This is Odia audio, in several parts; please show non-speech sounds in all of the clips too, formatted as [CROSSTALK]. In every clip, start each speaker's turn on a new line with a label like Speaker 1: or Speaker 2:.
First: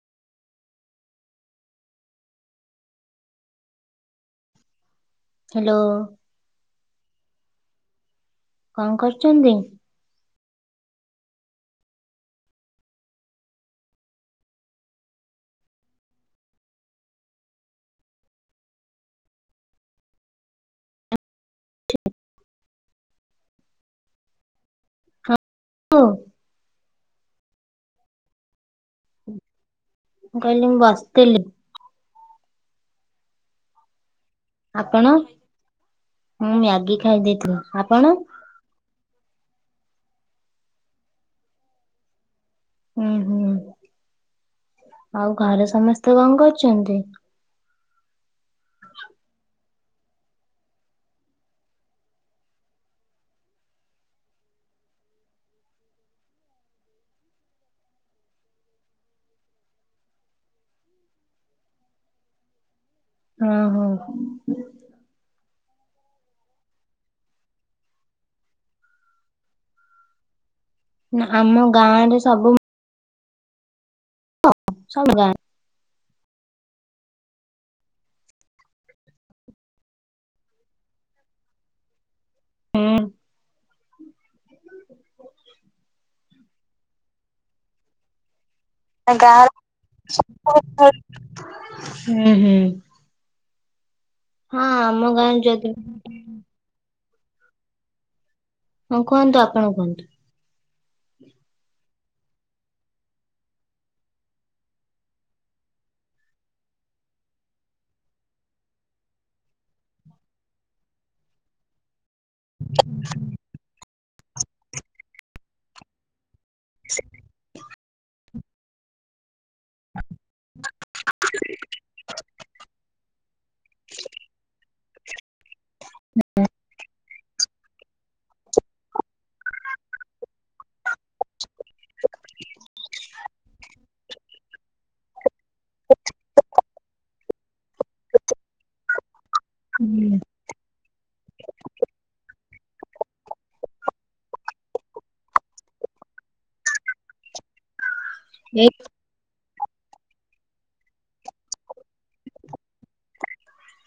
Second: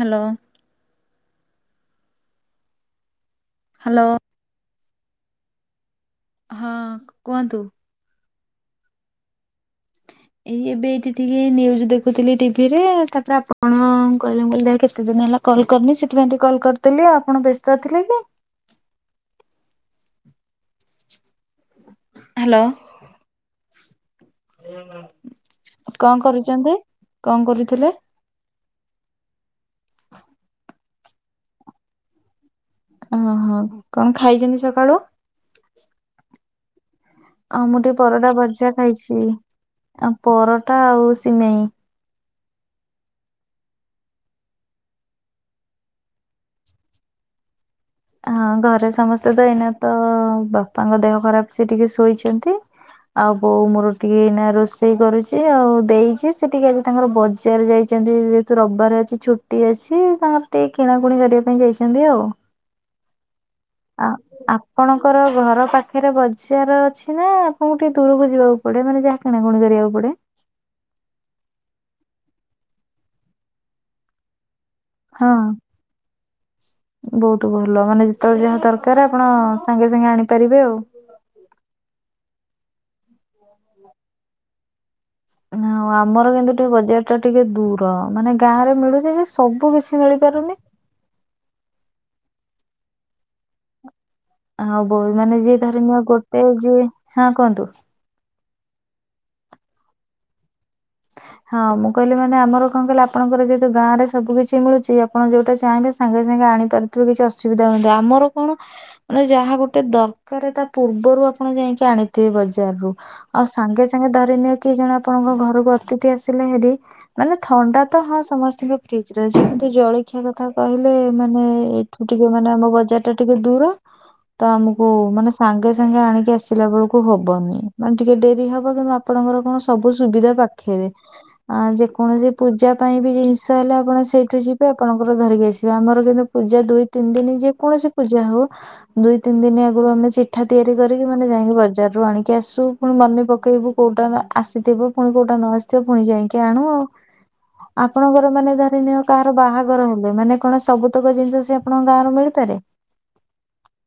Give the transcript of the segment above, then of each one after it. Speaker 1: ହାଲୋ। ହ୍ୟାଲୋ।
Speaker 2: ହ୍ୟାଲୋ
Speaker 1: ହଁ କୁହନ୍ତୁ।
Speaker 2: କଣ କରୁଛନ୍ତି?
Speaker 1: ଏଇ ଏବେ ଏଇଠି ଟିକେ ନ୍ୟୁଜ ଦେଖୁଥିଲି ଟିଭିରେ ତାପରେ ଆପଣ କହିଲେ କ ମୁ କହିଲି ଦେଖିଆ କେତେ ଦିନ ହେଲା କଲ୍ କରିନି ସେଥିପାଇଁ ଟିକ କଲ୍ କରିଦେଲି ଆପଣ ବ୍ୟସ୍ତ ଥିଲେ କି। ହ୍ୟାଲୋ।
Speaker 2: ହଉ
Speaker 1: କଣ
Speaker 2: ମୁଁ
Speaker 1: କରୁଛନ୍ତି କଣ କରୁଥିଲେ?
Speaker 2: ମୁଁ କହିଲି ମୁଁ ବସିଥିଲି।
Speaker 1: ଓହୋ କଣ ଖାଇଛନ୍ତି ସକାଳୁ?
Speaker 2: ଆପଣ ମୁଁ ମ୍ୟାଗି ଖା
Speaker 1: ଆଉ ମୁଁ ଟିକେ ପରଟା ଭଜା ଖାଇଛି ଆଉ ପରଟା ଆଉ ସିମେଇ।
Speaker 2: ଉୁଁ ହୁଁ ଆଉ ଘରେ ସମସ୍ତେ କଣ କରୁଛନ୍ତି?
Speaker 1: ହଁ ଘରେ ସମସ୍ତେ ତ ଏଇନା ତ ବାପାଙ୍କ ଦେହ ଖରାପ ସେ ଟିକେ ଶୋଇଛନ୍ତି। ଆଉ ବୋଉ ମୋର ଟିକେ ଏଇନା ରୋଷେଇ କରୁଛି ଆଉ ଦେଇ ଯେ ସେ ଟିକେ ଆଜି ତାଙ୍କର ବ ବଜାରେ ଯାଇଛନ୍ତି ଯେହେତୁ ରବିବାର ଅଛି ଛୁଟି ଅଛି ତାଙ୍କର ଟିକେ କିଣାକୁଣି କରିବା ପାଇଁ ଯାଇଛନ୍ତି ଆଉ।
Speaker 2: ଉଁ ହୁଁ।
Speaker 1: ଆ ଆ ଆପଣଙ୍କର ଘର ପାଖରେ ବଜାର ଅଛି ନା ଆପଣଙ୍କୁ ଟିକେ ଦୂରକୁ ଯିବାକୁ ପଡିବ ମାନେ ଯାହା କିଣା କୁଣି କରିବାକୁ ପଡେ।
Speaker 2: ନା ଆମ ଗାଁ ରେ ସବୁ ସବୁ
Speaker 1: ହଁ।
Speaker 2: ଗାଁ
Speaker 1: ବହୁତ ଭଲ ମାନେ ଯେତେବେଳେ ଯାହା ଦରକାର ଆପଣ ସାଙ୍ଗେ ସାଙ୍ଗେ ଆଣିପାରିବେ ଆଉ।
Speaker 2: ହଁ।
Speaker 1: ନାଉ ଆମର କିନ୍ତୁ ଟିକେ ବଜାର ଟା ଟିକେ ଦୂର ମାନେ ଗାଁ ରେ ମିଳୁଛି ଯେ
Speaker 2: ଗାଁ
Speaker 1: ସବୁ କିଛି ମିଳିପାରୁନି।
Speaker 2: ହୁଁ ହୁଁ। ହଁ
Speaker 1: ଆଉ
Speaker 2: ଆମ
Speaker 1: ବଉ ମାନେ
Speaker 2: ଗାଁରେ
Speaker 1: ଯିଏ
Speaker 2: ଯଦି
Speaker 1: ଧରି ନିଅ ଗୋଟେ ଯିଏ ହଁ କୁହନ୍ତୁ।
Speaker 2: ହଁ କୁହନ୍ତୁ ଆପଣ କୁହନ୍ତୁ।
Speaker 1: ହଁ ମୁଁ କହିଲି ମାନେ ଆମର କଣ କହିଲି ଆପଣଙ୍କର ଯେହେତୁ ଗାଁରେ ସବୁ କିଛି ମିଳୁଛି ଆପଣ ଯୋଉଟା ଚାହିଁବେ ସାଙ୍ଗେ ସାଙ୍ଗେ ଆଣିପାରୁଥିବେ କିଛି ଅସୁବିଧା ହୋଉନଥିବ ଆମର କଣ ମାନେ ଯାହା ଗୋଟେ ଦରକାର ତା ପୂର୍ବରୁ ଆପଣ ଯାଇକି ଆଣି ଏତିକି ବଜାରରୁ। ଆଉ ସାଙ୍ଗେ ସାଙ୍ଗେ ଧରିନିଅ କିଏ ଜଣେ ଆପଣଙ୍କ ଘରକୁ ଅତିଥି ଆସି ଥିଲେ ହେରି ମାନେ ଥଣ୍ଡା ତ ହଁ ସମସ୍ତିଙ୍କ ଫ୍ରିଜରେ ଅଛି ଜଳଖିଆ କଥା କହିଲେ ମାନେ ଏଇଠୁ ଟିକେ ମାନେ ଆମ ବଜାରଟା ଟିକେ ଦୂର, ତ ଆମକୁ ହଉ ମାନେ ସାଙ୍ଗେ ସାଙ୍ଗେ ଆଣିକି ଆସିଲା ବେଳକୁ ହବନି। ମାନେ ଟିକେ ଡେରି ହବ କି ମୁଁ ଆପ ଆପଣଙ୍କର କଣ ସବୁ ସୁବିଧା ପାଖେରେ। ଆ ଯେକୌଣସି ପୂଜା ପାଇଁ ବି ଜିନିଷ ହେଲେ ଆପଣ ସେଇଠୁ ଯିବେ ଆପଣଙ୍କର ଧରିକି ଆସିବେ। ଆମର କିନ୍ତୁ ପୂଜା ଦୁଇ ତିନି ଦିନ ଯେକୌଣସି ପୂଜା ହଉ ଦୁଇ ତିନି ଦିନ ଆଗରୁ ଆମେ
Speaker 2: ହୁଁ
Speaker 1: ମିିଠା ତିଆରି କରିକି ମାନେ ଯାଇଁକି ବଜାରରୁ ଆଣିକି ଆସୁ, ପୁଣି ମନେ ପକେଇବୁ, କୋଉଟା ଆସିଥିବ ପୁଣି କୋଉଠି ଯୋଉଟା ନ ଆସିଥିବ ପୁଣି ଯାଇଁକି ଆଣୁ ଆଉ। ଆପଣଙ୍କର ମାନେ
Speaker 2: ଏଇ
Speaker 1: ଧରିନିଅ କାହାର ବାହାଘର ହେଲେ ମାନେ କଣ ସବୁତକ ଜିନିଷ ସିଏ ଆପଣଙ୍କ ଗାଁର ମିଳିପାରେ?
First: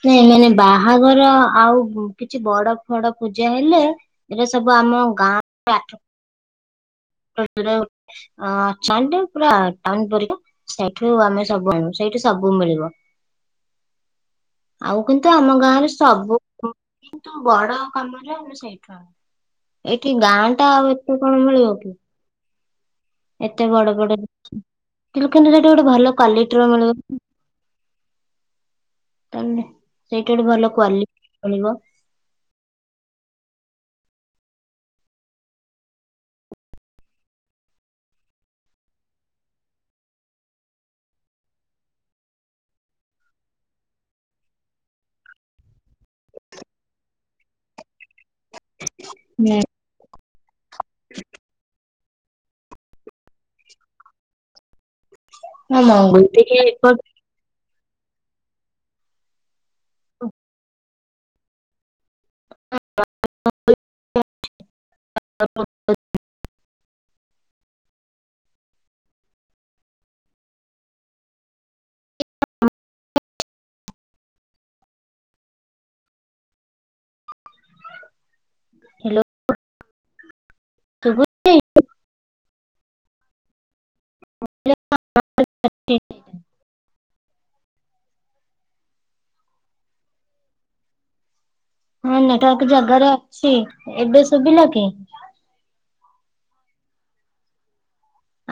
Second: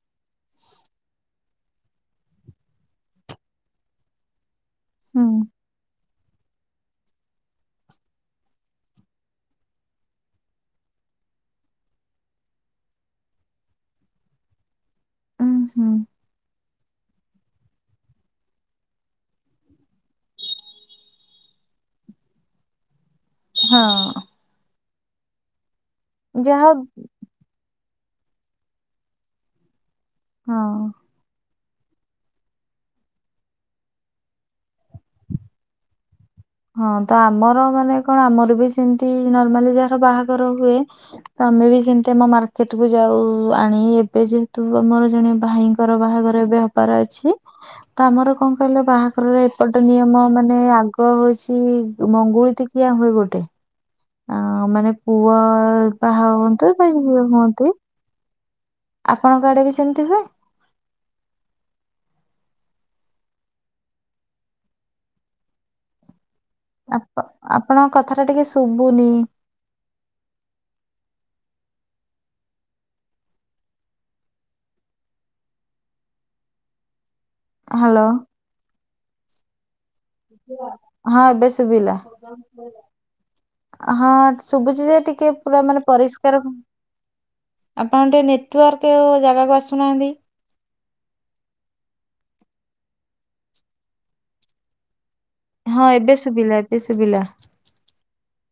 Speaker 2: ନାଇଁ ମାନେ ବାହାଘର ଆଉ କିଛି ବଡ ବଡ ପୂଜା ହେଲେ ଏଟା ସବୁ ଆମ
Speaker 1: ହୁଁ
Speaker 2: ଗାଁରେ ଆଠ [UNINTELLIGIBLE] ପୁରା ଟାଉନ ପରିକା ସେଇଠୁ ଆମେ ସବୁୁ ଆଣିବୁ, ସେଇଠୁ ସବୁ ମିଳିବ।
Speaker 1: ହଁ
Speaker 2: ଆଉ କିନ୍ତୁ ଆମ ଗାଁରେ ସବୁ କିନ୍ତୁ ବଡ କାମରେ ଆମେ ସେଇଠୁ ଆଣୁ। ଏଇଠି ଗାଁଟା ଆଉ ଏତେ କଣ ମିଳିବ କି। ଏତେ
Speaker 1: ହଁ
Speaker 2: ବଡ ବଡ, ଦୋକାନରେ ସେଠି ଗୋଟେ ଭଲ କ୍ଵାଲିଟିର
Speaker 1: ଯାହା
Speaker 2: ମିଳିବ ଦୋକାନରେ ସେଇଠି ଗୋଟେ
Speaker 1: ହଁ
Speaker 2: ଭଲ କ୍ଵାଲିଟିର ମିଳିବ
Speaker 1: ହଁ ତ ଆମର ମାନେ କଣ ଆମର ବି ସେମିତି ନର୍ମାଲି ଯାହାର ବାହାଘର ହୁଏ ତମେ ବି ସେମତି ଆମ ମାର୍କେଟକୁ ଯାଉ ଆଣିଆକୁ, ଏବେ ଯେହେତୁ ଆମର ଜଣେ ଭାଇଙ୍କ ତାଙ୍କର ବାହାଘର ଏବେ ହବାର ଅଛି ତ ଆମର କଣ କହିଲ ବାହାଘରର ଏପଟ ନିୟମ ମାନେ ଆଗ ହଉଚି ସିଏ ମଙ୍ଗୁଳିତି ଖିଆ ହୁଏ ଗୋଟେ ଆ ମାନେ ପୁଅ
Speaker 2: ହଁ ମଙ୍ଗୁଳି
Speaker 1: ବାହା
Speaker 2: ଟିକେ
Speaker 1: ହୁଅନ୍ତୁ ବା
Speaker 2: ଏପଟ
Speaker 1: ଝିଅ ହୁଅନ୍ତି ଆପଣଙ୍କ ଆଡେ ବି ସେମିତି ହୁଏ?
Speaker 2: [INAUDIBLE]
Speaker 1: ଆ-ଆପ-ଆପଣଙ୍କ କଥାଟା ଟିକେ ଶୁଭୁନି? ହ୍ୟାଲୋ।
Speaker 2: ହ୍ୟାଲୋ। ଶୁଭୁଛି?
Speaker 1: ହଁ ଏବେ ଶୁଭିଲା। ହଁ ଶୁଭୁଛି ଯେ, ଟିକେ ପୁରା ମାନେ ପରିଷ୍ ଷ୍କାର ନୁହଁ। ଆପଣ ଟିକେ ନେଟୱାର୍କ ଜାଗାକୁ ଆସୁନାହାଁନ୍ତି?
Speaker 2: ହଁ ନେଟୱାର୍କ ଜାଗାରେ ଅଛି। ଏବେ ଶୁଭିଲା କି?
Speaker 1: ହଁ ଏବେ ଶୁଭିଲା, ଏବେ ଶୁଭିଲା।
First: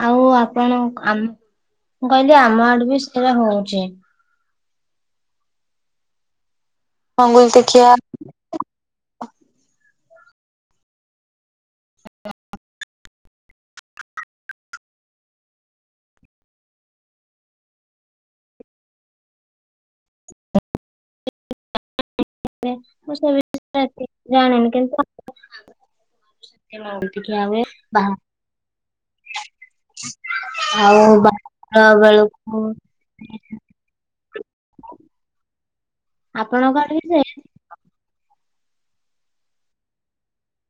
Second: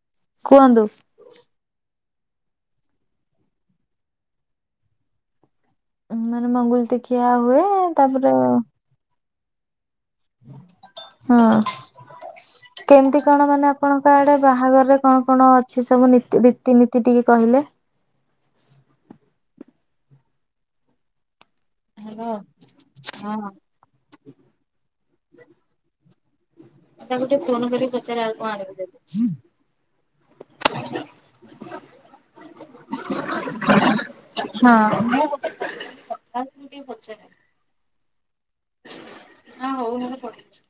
Speaker 2: ଆଉ
Speaker 1: କୁହନ୍ତୁ
Speaker 2: ଆପଣଙ୍କ ଆମ ମୁଁ କହିଲି ଆମ ଆଡେ ବି ସେରା ହଉଛି।
Speaker 1: ମାନେ ମଙ୍ଗୁଳିତି ଖିଆ
Speaker 2: ମଙ୍ଗୁଳି
Speaker 1: ହୁଏ,
Speaker 2: ଦେଖିଆ
Speaker 1: ତାପରେ ହଁ। କେମତି କଣ ମାନେ ଆପଣଙ୍କ ଆଡ଼େ ବାହାଘରରେ କଣ କଣ ଅଛି ସବୁ ନୀତି ରୀତି ନୀତି ଟିକେ କହିଲେ? ହ୍ୟାଲୋ।
Speaker 2: ମାନେ ମୁଁ ସେ ବିଷୟରେ
Speaker 1: ହଁ।
Speaker 2: ଏତେ କିଛି ଜାଣିନି କିନ୍ତୁ
Speaker 1: ସେ ତାକୁ ଟିକେ
Speaker 2: ଖିଆ ହୁଏ
Speaker 1: ଫୋନ କରିକି
Speaker 2: ବା
Speaker 1: ପଚାରେ, ଆଉ କଣ ଆଣିବୁ ଯଦି?
Speaker 2: ଆଉ ବାହାଘର ବେଳକୁ
Speaker 1: ହଁ।
Speaker 2: ଆପଣଙ୍କ ଆଡ଼େ ବି ସେ
Speaker 1: ଯା ହଉ [UNINTELLIGIBLE]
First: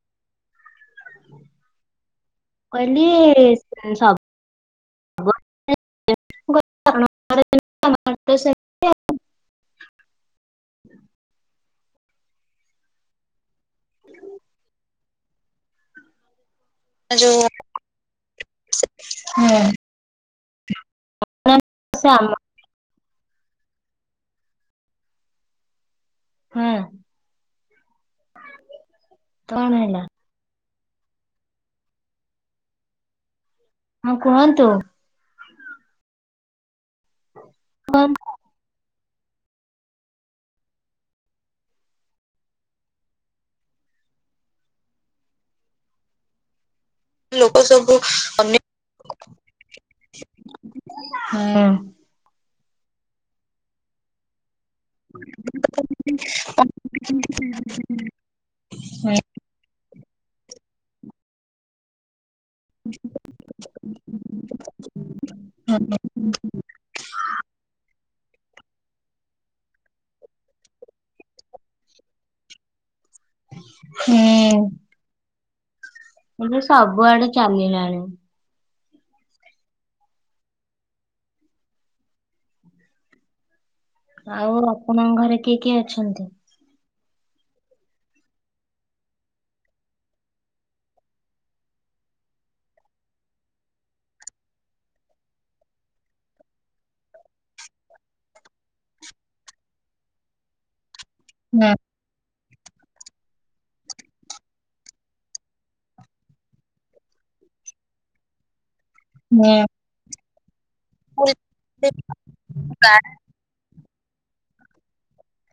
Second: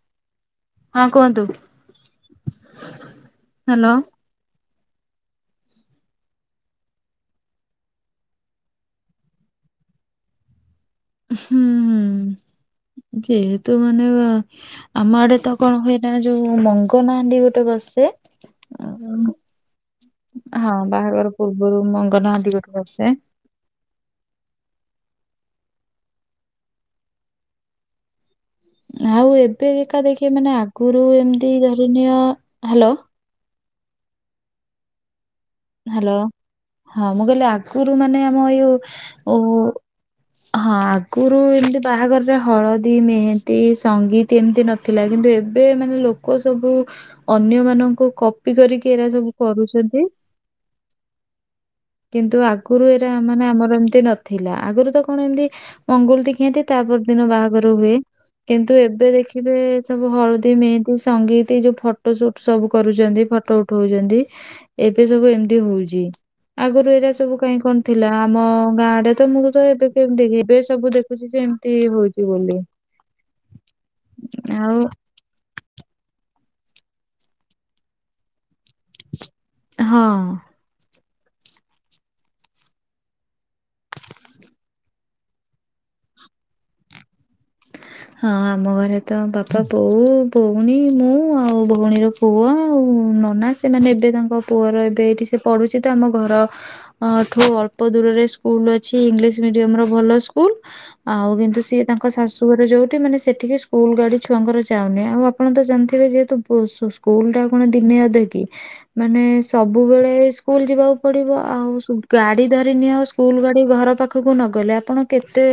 Speaker 2: ମୁଁ କହିଲି
Speaker 1: ହ୍ୟାଲୋ।
Speaker 2: ସବ ଗୋଟେ ସେ
Speaker 1: ହୁଁ ହୁଁ। ଯେହେତୁ ମାନେ ଆମ ଆଡେ ତ କଣ ହୁଏନା ଯୋଉ ମଙ୍ଗ କନହାଣ୍ଡି
Speaker 2: ଯୋଉ
Speaker 1: ଗୋଟେ ବସେ ହଁ ବାହାଘର। ପୂର୍ବରୁ
Speaker 2: ସେ ଆମ
Speaker 1: ମଙ୍ଗନହାଣ୍ଡି ଗୋଟେ ବସେ।
Speaker 2: ହେଁ।
Speaker 1: ଆଉ ଏବେ
Speaker 2: କଣ
Speaker 1: ଏକ ଏକା
Speaker 2: ହେଲା
Speaker 1: ଦେଖି ମାନେ ଆଗରୁ ଏମତି ଧରଣୀୟ ହ୍ୟାଲୋ।
Speaker 2: ହଁ କୁହନ୍ତୁ।
Speaker 1: ହ୍ୟାଲୋ ହଁ ମୁଁ କହିଲି ଆଗରୁ ମାନେ ଆମ ଏଇ ଯୋଉ ହଁ ଆଗରୁ ଏମତି ବାହାଘରରେ ହଳଦୀ ମେହେନ୍ଦୀ ସଙ୍ଗୀତ୍ ତେ ଏମିତି ନଥିଲା କିନ୍ତୁ ଏବେ ମାନେ ଲୋକ ସବୁ
Speaker 2: ଲୋକ
Speaker 1: ଅନ୍ୟ
Speaker 2: ସବୁ
Speaker 1: ମାନଙ୍କୁ କପି କରିକି ଏରା ସବୁ କରୁଛନ୍ତି।
Speaker 2: ହଁ।
Speaker 1: କିନ୍ତୁ ଆଗରୁ ଏରା ମାନେ ଆ ଆମର ଏମତି ନଥିଲା ଆଗରୁ ତ କଣ ଏମିତି ମଙ୍ଗୁଳୁତି ଖାଆନ୍ତି ତା ପର ଦିନ ବାହାଘର ହୁଏ। କିନ୍ତୁ ଏବେ ଦେଖିବେ ସବୁ ହଳଦୀ ମେହେନ୍ଦୀ ସଙ୍ଗୀତି ଏ ଯୋଉ ଫଟୋ ଫଟୋ ସୁଟ୍ ସବୁ କରୁଛନ୍ତି ଫଟୋ ଉଠୋଉଛନ୍ତି ଏବେ ସବୁ ଏମିତି ହୋଉଛି। ଆ ଆଗରୁ ଏରା ସବୁ କାଇଁ କଣ ଥିଲା ଆମ ଗାଁ ଡେତ ମୁଁ ତ ଏବେ କେମିତି ଏବେ ସବୁ ଦେଖୁଚୁ ଯେ ଏମ୍ ତି ହୋଉଚି ବୋଲି।
Speaker 2: ହୁଁ।
Speaker 1: ଆଉ
Speaker 2: ଏବେ ସବୁଆଡେ ଚାଲିଲାଣି।
Speaker 1: ହଁ।
Speaker 2: ଆଉ ଆପଣଙ୍କ ଘରେ କିଏ କିଏ ଅଛନ୍ତି?
Speaker 1: ହଁ ଆମ ଘରେ ତ ବାପା ବୋଉ ଭଉଣୀ ମୁଁ ଆଉ ଭଉଣୀର ପୁଅ ଆଉ ନନା। ସେମାନେ ଏବେ ତାଙ୍କ ପୁଅର ଏବେ ଏଇଠି ସେ ପଢୁଚି ତ ଆମ ଘର ଆଠୁ ଅଳ୍ପ ଦୂରରେ ସ୍କୁଲ ଅଛି ଇଂଙ୍ଗିଲିସ୍‌ ମିଡିୟମ୍ ର ଭଲ ସ୍କୁଲ। ଆଉ କିନ୍ତୁ ସିଏ ତାଙ୍କ ଶାଶୁ ରେ ଯୋଉଠି ମାନେ ସେଠିକି ସ୍କୁଲ ଗାଡି ଛୁଆଙ୍କର ଯାଉନି ଆଉ ଆପଣ ତ ଜାଣିଥିବେ ଯେହେତୁ ବୋ ସୁ ସ୍କୁଲ ଟା କଣ ଦିନେ ଅଧେ କିି ମାନେ
Speaker 2: ହୁଁ
Speaker 1: ସବୁବେଳେ ସ୍କୁଲ ଯିବାକୁ ପଡିବ ଆଉ ଗାଡି ଧରି ନିଅ ଆ ସ୍କୁଲ ଗାଡି ଘର ପାଖ ପାଖକୁ ନଗଲେ ଆପଣ କେତେ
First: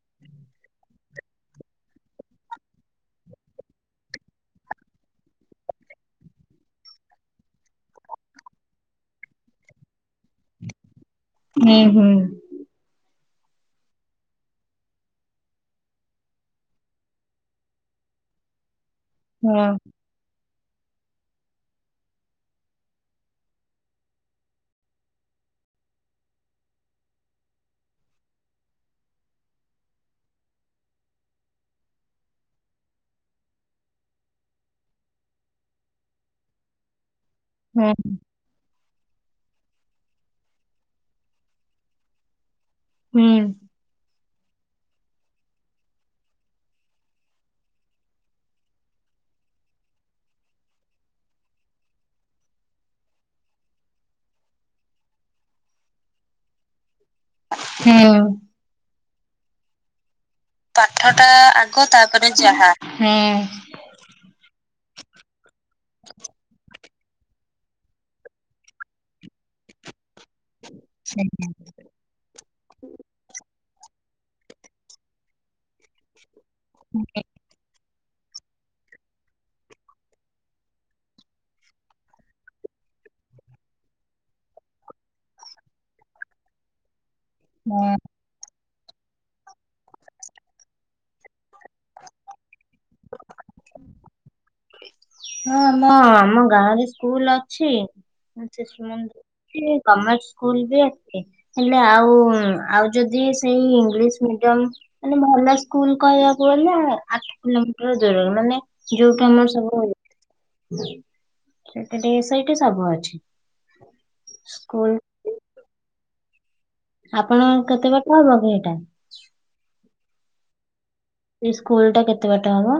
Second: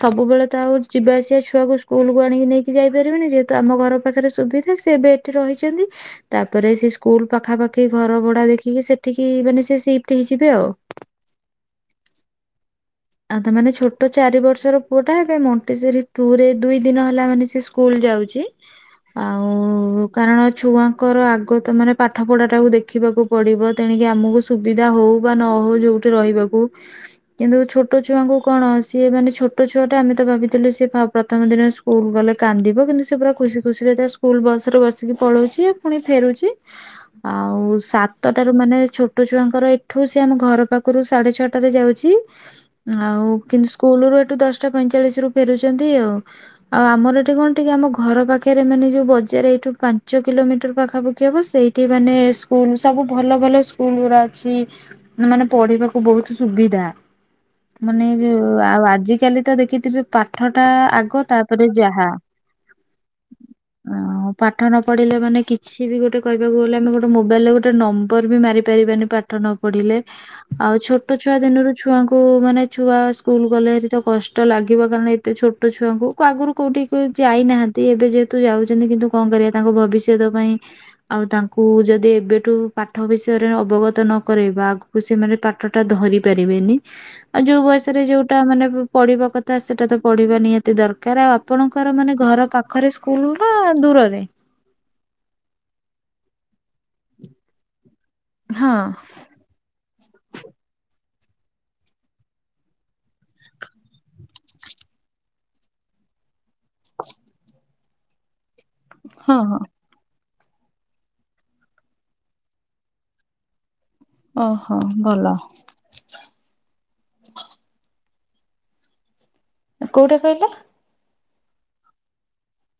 Speaker 1: ସବୁବେଳେ ତ ଆଉ ଯିବା ଆସିବା ଛୁଆକୁ ସ୍କୁଲକୁ ଆଣିକି ନେଇକି ଯାଇପାରିବେନି ଯେହେତୁ ଆମ ଘର ପାଖରେ ସୁବିଧା ସେବେ ଏଠି ରହିଛନ୍ତି। ତାପରେ ସେ ସ୍କୁଲ ପାଖାପାଖି ଘର ଭଡା ଦେଖିକି ସେଠିକି ମାନେ ସେ ସିଟ୍ଫି ହେଇଯିବେ ଆଉ।
Speaker 2: ମେଁ ହୁଁ।
Speaker 1: ଆଉ ତ ମାନେ ଛୋଟ ଚାରି ବର୍ଷର ପୁଅ ଟା ହେବେ ମଣ୍ଟେଜେରି ଟୁ ରେ ଦୁଇ ଦିନ ହେଲା ମାନେ ସେ ସ୍କୁଲ ଯାଉଚି। [INAUDIBLE]
Speaker 2: ହଁ।
Speaker 1: କାରଣ ଛୁଆଙ୍କର ଆଗ ତ ମାନେ ପାଠ ପଢା ଟାକୁୁ ଦେଖିବାକୁ ପଡିବ ତେଣିକି ଆମକୁ ସୁବିଧା ହୋଉ ବା ନ ହୋଉ ଯୋଉଠି ରହିବାକୁ କିନ୍ତୁ ଛୋ ଛୋଟ ଛୁଆଙ୍କୁ କଣ ସିଏ ମାନେ ଛୋଟ ଛୁଆଟା ଆମେ ତ ଭାବିଥିଲୁ ସି ପ୍ରଥମ ଦିନ ସ୍କୁଲ ଗଲେ କାନ୍ଦିବ କିନ୍ତୁ ସେ ପୁରା ଖୁସି ଖୁସିରେ ତା ସ୍କୁଲ ବସ୍‌ ରେ ବସିକି ପଳୋଉଚି। ଆଉ
Speaker 2: ହଁ
Speaker 1: ସାତ ତ ର ମାନେ ଛୋଟ ଛୁଆଙ୍କର ଏଠୁ ସେ ଆମ ଘର ପାଖରୁ ସାଢେ ଛଅଟାରେ ଯାଉଚି
Speaker 2: ହୁଁ
Speaker 1: ଆଉ କିନ୍ତୁ ସ୍କୁଲ ରୁ ଏଠୁ ଦଶଟା ପଇଁଚାଳିଶି ରୁ ଫେରୁଛନ୍ତି ଆଉ। ଆଉ ଆମର ଏଠି କଣ ଟିକେ ଆମ ଘର ପାଖରେ ମାନେ ଯୋଉ ବଜାର ଏଇଠୁ ପାଞ୍ଚ କିଲୋମିଟର ପାଖାପାଖି ହବ ସେଇ ଠି ମାନେ ସ୍କୁଲ ସବୁ ଭଲ ଭଲ ସ୍କୁଲ ଗୁରା ଅଛି। ମାନେ ପଢିବାକୁ ବହୁତୁ ସୁବିଧା ମାନେ
Speaker 2: ହୁଁ।
Speaker 1: ଆଉ ଆଜିକାଲି ତ ଦେଖିଥିବେ ପାଠ ଟା ଆଗ
Speaker 2: ପାଠଟା
Speaker 1: ତାପରେ
Speaker 2: ଆଗ
Speaker 1: ଯାହା।
Speaker 2: ତାପରେ ଯାହା। ହୁଁ।
Speaker 1: ହଁ ପାଠ ନ ପଢ଼ିଲେ ମାନେ କିଛି ବି ଗୋଟେ କହିବାକୁ ଗଲେ ଆମେ ଗୋଟେ ମୋବାଇଲରେ ଗୋଟେ ନମ୍ବର ବି ମାରିପାରିବାନି ପାଠ ନ ପଢିଲେ ଆଉ ଛୋଟ ଛୁଆ ଦିନରୁ ଛୁଆଙ୍କୁ ମାନେ ଛୁଆ ସ୍କୁଲ ଗଲେହାରିତ ତ କଷ୍ଟ ଲାଗିବ କାରଣ ଏତେ ଛୋ ଟ ଛୁଆଙ୍କୁ ଆଗରୁ କୋଉଠି ଯାଇନାହା ଏବେ ଯେହେତୁ ଯାଉଛନ୍ତି କିନ୍ତୁ କଣ କରିବା ତାଙ୍କ ଭବିଷ୍ୟତ ପାଇଁ ଆଉ ତାଙ୍କୁ ଯଦି ଏବେଠୁ ପାଠ ବିଷୟରେ ଅବଗତ ନକରେଇବା କୁ ସେମାନେ ପାଠ ଟା ଧରି ପାରିବେନି ଆଉ ଯୋଉ
Speaker 2: ହଁ
Speaker 1: ବୟସରେ ଯୋଉ ମାନେ ପଢିବା କଥା ସେଟା ତ ପଢିବା ନିହାତି ଦରକାର ଆଉ ଆପଣଙ୍କର ମାନେ ଘର ପା ପାଖରେ ସ୍କୁଲ ନା ଦୂରରେ?
Speaker 2: ହଁ ଆମ ଆମ ଗାଁ ରେ ସ୍କୁଲ ଅଛି
Speaker 1: ହଁ।
Speaker 2: ଶିଶୁ ମନ୍ ଗଭଣମେଣ୍ଟ ସ୍କୁଲ ବି ଏମତି। ହେଲେ ଆଉ ଆଉ ଯଦି ସେଇ ଇଂଲିଶ ମିଡିୟମ ମାନେ ଭଲ ସ୍କୁଲ କହିବା କ ଗଲା ଆଠ କିଲୋମିଟର ଦୂରରେ ମାନେ ଯୋଉଠୁ
Speaker 1: ହଁ
Speaker 2: ଆମର
Speaker 1: ହଁ
Speaker 2: ସବୁ ସେଇଠି ସବୁ ଅଛି।
Speaker 1: ଓହୋ
Speaker 2: ସ୍କୁଲ
Speaker 1: ଭଲ।
Speaker 2: ଆପଣଙ୍କ କେତେ ବାଟ ହବ ଏଇଟା?
Speaker 1: କୋଉଟା କହିଲ?
Speaker 2: ସେ ସ୍କୁଲ ଟା କେତେ ବାଟ ହବ?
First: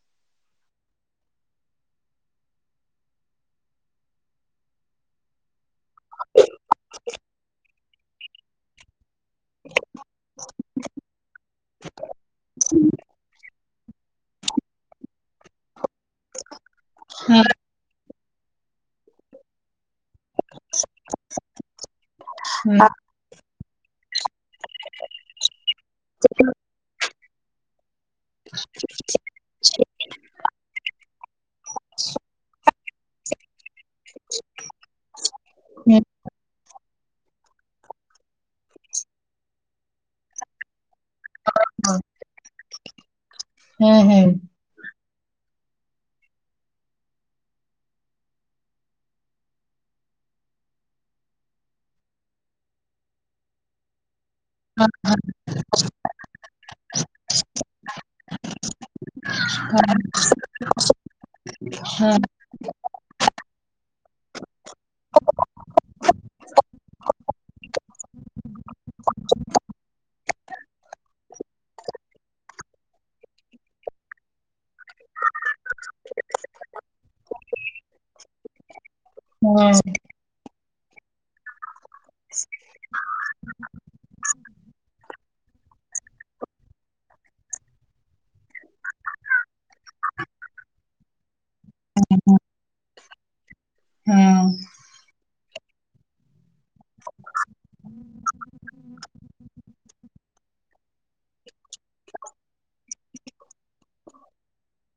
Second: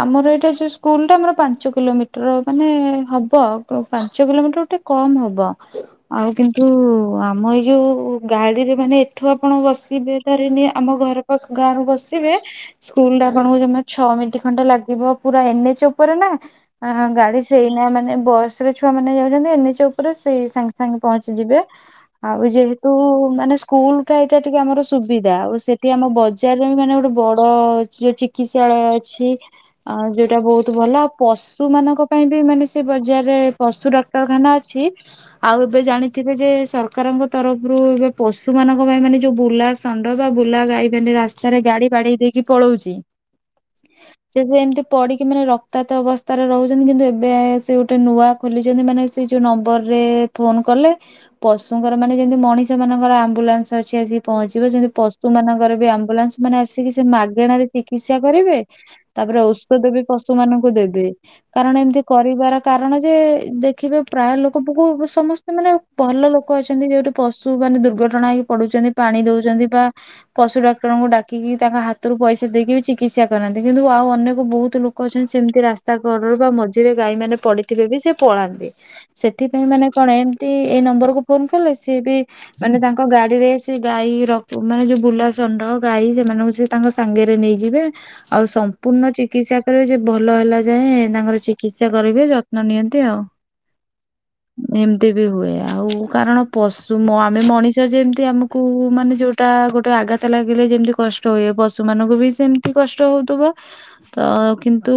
Speaker 1: ଆମର ଏଇଟା ଯୋଉ ସ୍କୁଲ ଟା ଆମର ପାଞ୍ଚ କିଲୋମିଟର ମାନେ ହବ ଆଉ ପାଞ୍ଚ କିଲୋମିଟର ଗୋଟେ କମ୍ ହବ। ଆଉ କିନ୍ତୁ ଆମ ଏଇ ଯୋଉ ଗାଡିରେ ମାନେ ଏଠୁ ଆପଣ ବସିବେ ଧରିନିଅ ଆମ ଘର ତ ଗାଁରୁ ବସିବେ ସ୍କୁଲରେ ଆପଣଙ୍କୁ ଜମା ଛଅ ମିଣ୍ଟି ଘଣ୍ଟା ଲାଗିବ ପୁରା ଏନ୍ ଏଚ ଉପରେ ନା ହଁ ଗାଡି ସେଇ ନା ମାନେ ବସରେ ଛୁଆ ମାନେ ଯାଉଛନ୍ତି ଏନ ଏଚ ଉପରେ ସେଇ ସାଙ୍ଗେ ସାଙ୍ଗେ ପହଞ୍ଚିଯିବେ। ଆଉ
Speaker 2: ହୁଁ
Speaker 1: ଯେହେତୁ ମାନେ ସ୍କୁଲା ଏଇଟା ଟିକେ ଆମର ସୁବିଧା ଆଉ ସେ ଆମ ବଜାରରେ ବି ମାନେ ଗୋଟେ ବଡ ଯୋଉ ଚିକିତ୍ସାଳୟ ଅଛି। ଆ ଯୋଉଟା ବହୁତ ଭଲ ଆଉ ପଶୁ ମାନଙ୍କ ପାଇଁ ବି ମାନେ ସେ ବଜାରରେ ପଶୁ ଡାକ୍ତରଖାନା ଅଛି। ଆଉ ଏବେ
Speaker 2: ହୁଁ
Speaker 1: ଜାଣିଥିବେ ଯେ ସରକାରଙ୍କ ତରଫରୁ ଏବେ ପଶୁ ମାନଙ୍କ ପାଇଁ ମାନେ ଯୋଉ ବୁଲାସ ଷଣ୍ଢ ବା ବୁଲା ଗାଇବେ ରାସ୍ତାରେ ଗାଡି ବାଡେଇ ଦେଇକି ପଳଉଛି।
Speaker 2: ହୁଁ ହୁଁ। ହୁଁ।
Speaker 1: ସେ ଏମିତି ପଡିକି ମାନେ ରକ୍ତାକ୍ତ ଅବସ୍ଥାରେ ରହୁଛନ୍ତି କିନ୍ତୁ ଏବେ ସେ ଗୋଟେ ନୂଆ ଖୋଲିଛନ୍ତି ମାନେ ସେ ଯୋଉ ନମ୍ବରରେ ଫୋନ କଲେ ପଶୁଙ୍କର ମାନେ ଯେମିତି ମଣିଷ ମାନଙ୍କର ଆମ୍ବୁଲାନ୍ସ ଅଛି ଆସିକି ପହଞ୍ଚିବ ଯେମିତି ପ ସୁ ମାନଙ୍କର ବି ଆମ୍ବୁଲାନ୍ସ ମାନେ ଆସିକି ସେ ମାଗେଣାରେ ଚିକିତ୍ସା କରିବେ। ତାପରେ ଔଷଧ ବି ପଶୁ ମାନଙ୍କୁ ଦେବେ କାରଣ
Speaker 2: ହ
Speaker 1: ଏମତି କରିବାର କାରଣ ଯେ ଦେଖିବେ ପ୍ରାୟ ଲୋକ ବହୁ ସମସ୍ତେ ମାନେ ଭଲ ଲୋକ ଅଛନ୍ତି ଯୋଉଠି ପଶୁ ମାନେ ଦୁର୍ଘଟଣା ହେଇକି ପଡୁଛନ୍ତି ପାଣି ଦଉଛନ୍ତି ବା ପଶୁ ଡାକ୍ତରଙ୍କୁ ଡାକିକି ତାଙ୍କ ହାତରୁ ପଇସା ଦେଇକି ବି ଚିକିତ୍ସା କରାନ୍ତି କିନ୍ତୁ ଆଉ ଅନେକ ବହୁତ ଲୋକ ଅଛନ୍ତି ସେମିତି ରାସ୍ତା ଘଡରୁ ବା ମଝିରେ ଗାଈ ମାନେ ପଡିିଥିବେ ବି ସେ ପଳାନ୍ତି। ସେଥିପାଇଁ ମାନେ କଣ ଏମତି ଏଇ ନମ୍ବରକୁୁ ଫୋନ କଲେ ସିଏ ବି ମାନେ ତାଙ୍କ ଗାଡିରେ ସେ ଗାଈ ର ମାନେ ଯୋଉ ବୁଲା ଷଣ୍ଢ ଗାଈ ସେମାନଙ୍କୁ ସେ ତାଙ୍କ ସାଙ୍ଗରେ ନେଇଯିବେ ଆଉ ସମ୍ ପୂର୍ଣ୍ଣ ଚିକିତ୍ସା କରିବେ ଯେ ଭଲ ହେଲା ଯାଏଁ ତାଙ୍କର ଚିକିତ୍ସା କରିବେ ଯତ୍ନ ନିଅନ୍ତି ଆଉ।
Speaker 2: ହୁଁ।
Speaker 1: ଏମତି ବି ହୁଏ ଆଉ କାରଣ ପଶୁ ମୋ ଆମେ ମଣିଷ ଯେମିତି ଆମକୁ ମାନେ ଯୋଉ ଟା ଗୋଟେ ଆଘାତ ଲାଗିଲେ ଯେମିତି କଷ୍ଟ ହୁଏ ପଶୁ ମାନଙ୍କୁ ବି ସେମିତି କଷ୍ଟ ହଉଥିବ। ତ କିନ୍ତୁ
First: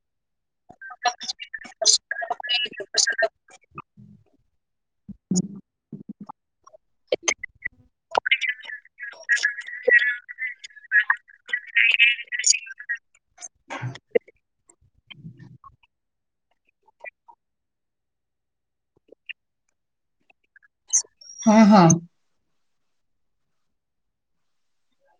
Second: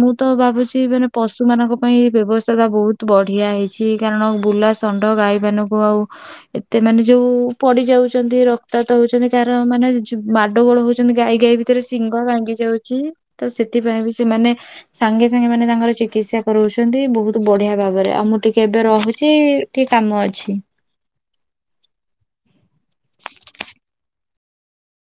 Speaker 1: ମୁଁ ତ ଭାବୁଛି ମାନେ ପଶୁ ମାନଙ୍କ ପାଇଁ ଏ ବ୍ୟବସ୍ଥା ଟା ବହୁତ ବଢିଆ ହେଇଛି କାରଣ ବୁଲା ଷଣ୍ଢ ଗାଈ ମାନଙ୍କୁ ଆଉ ଏତେ ମାନେ ଯୋଉ ପଡି ଯାଉଛନ୍ତି ରକ୍ତାକ୍ତ ହଉଛନ୍ତି କାହାର ମାନେ ଛି ମାଡଗୋଳ ହଉଛନ୍ତି ଗାଈ ଗାଈ ବି ତିରେ ଶିଙ୍ଗ ଭାଙ୍ଗି ଯାଉଛି ତ ସେଥିପାଇଁ ବି ସେମାନେ ସାଙ୍ଗେ ସାଙ୍ଗେ ମାନେ ତାଙ୍କର ଚିକିତ୍ସା କରଉଛନ୍ତି ବହୁତ ବଢିଆ ଭାବରେ ଆଉ ମୁଁ ଟିକେ ଏବେ ରହୁଚି ଟିକେ କାମ ଅଛି।
Speaker 2: ହଁ ହଁ।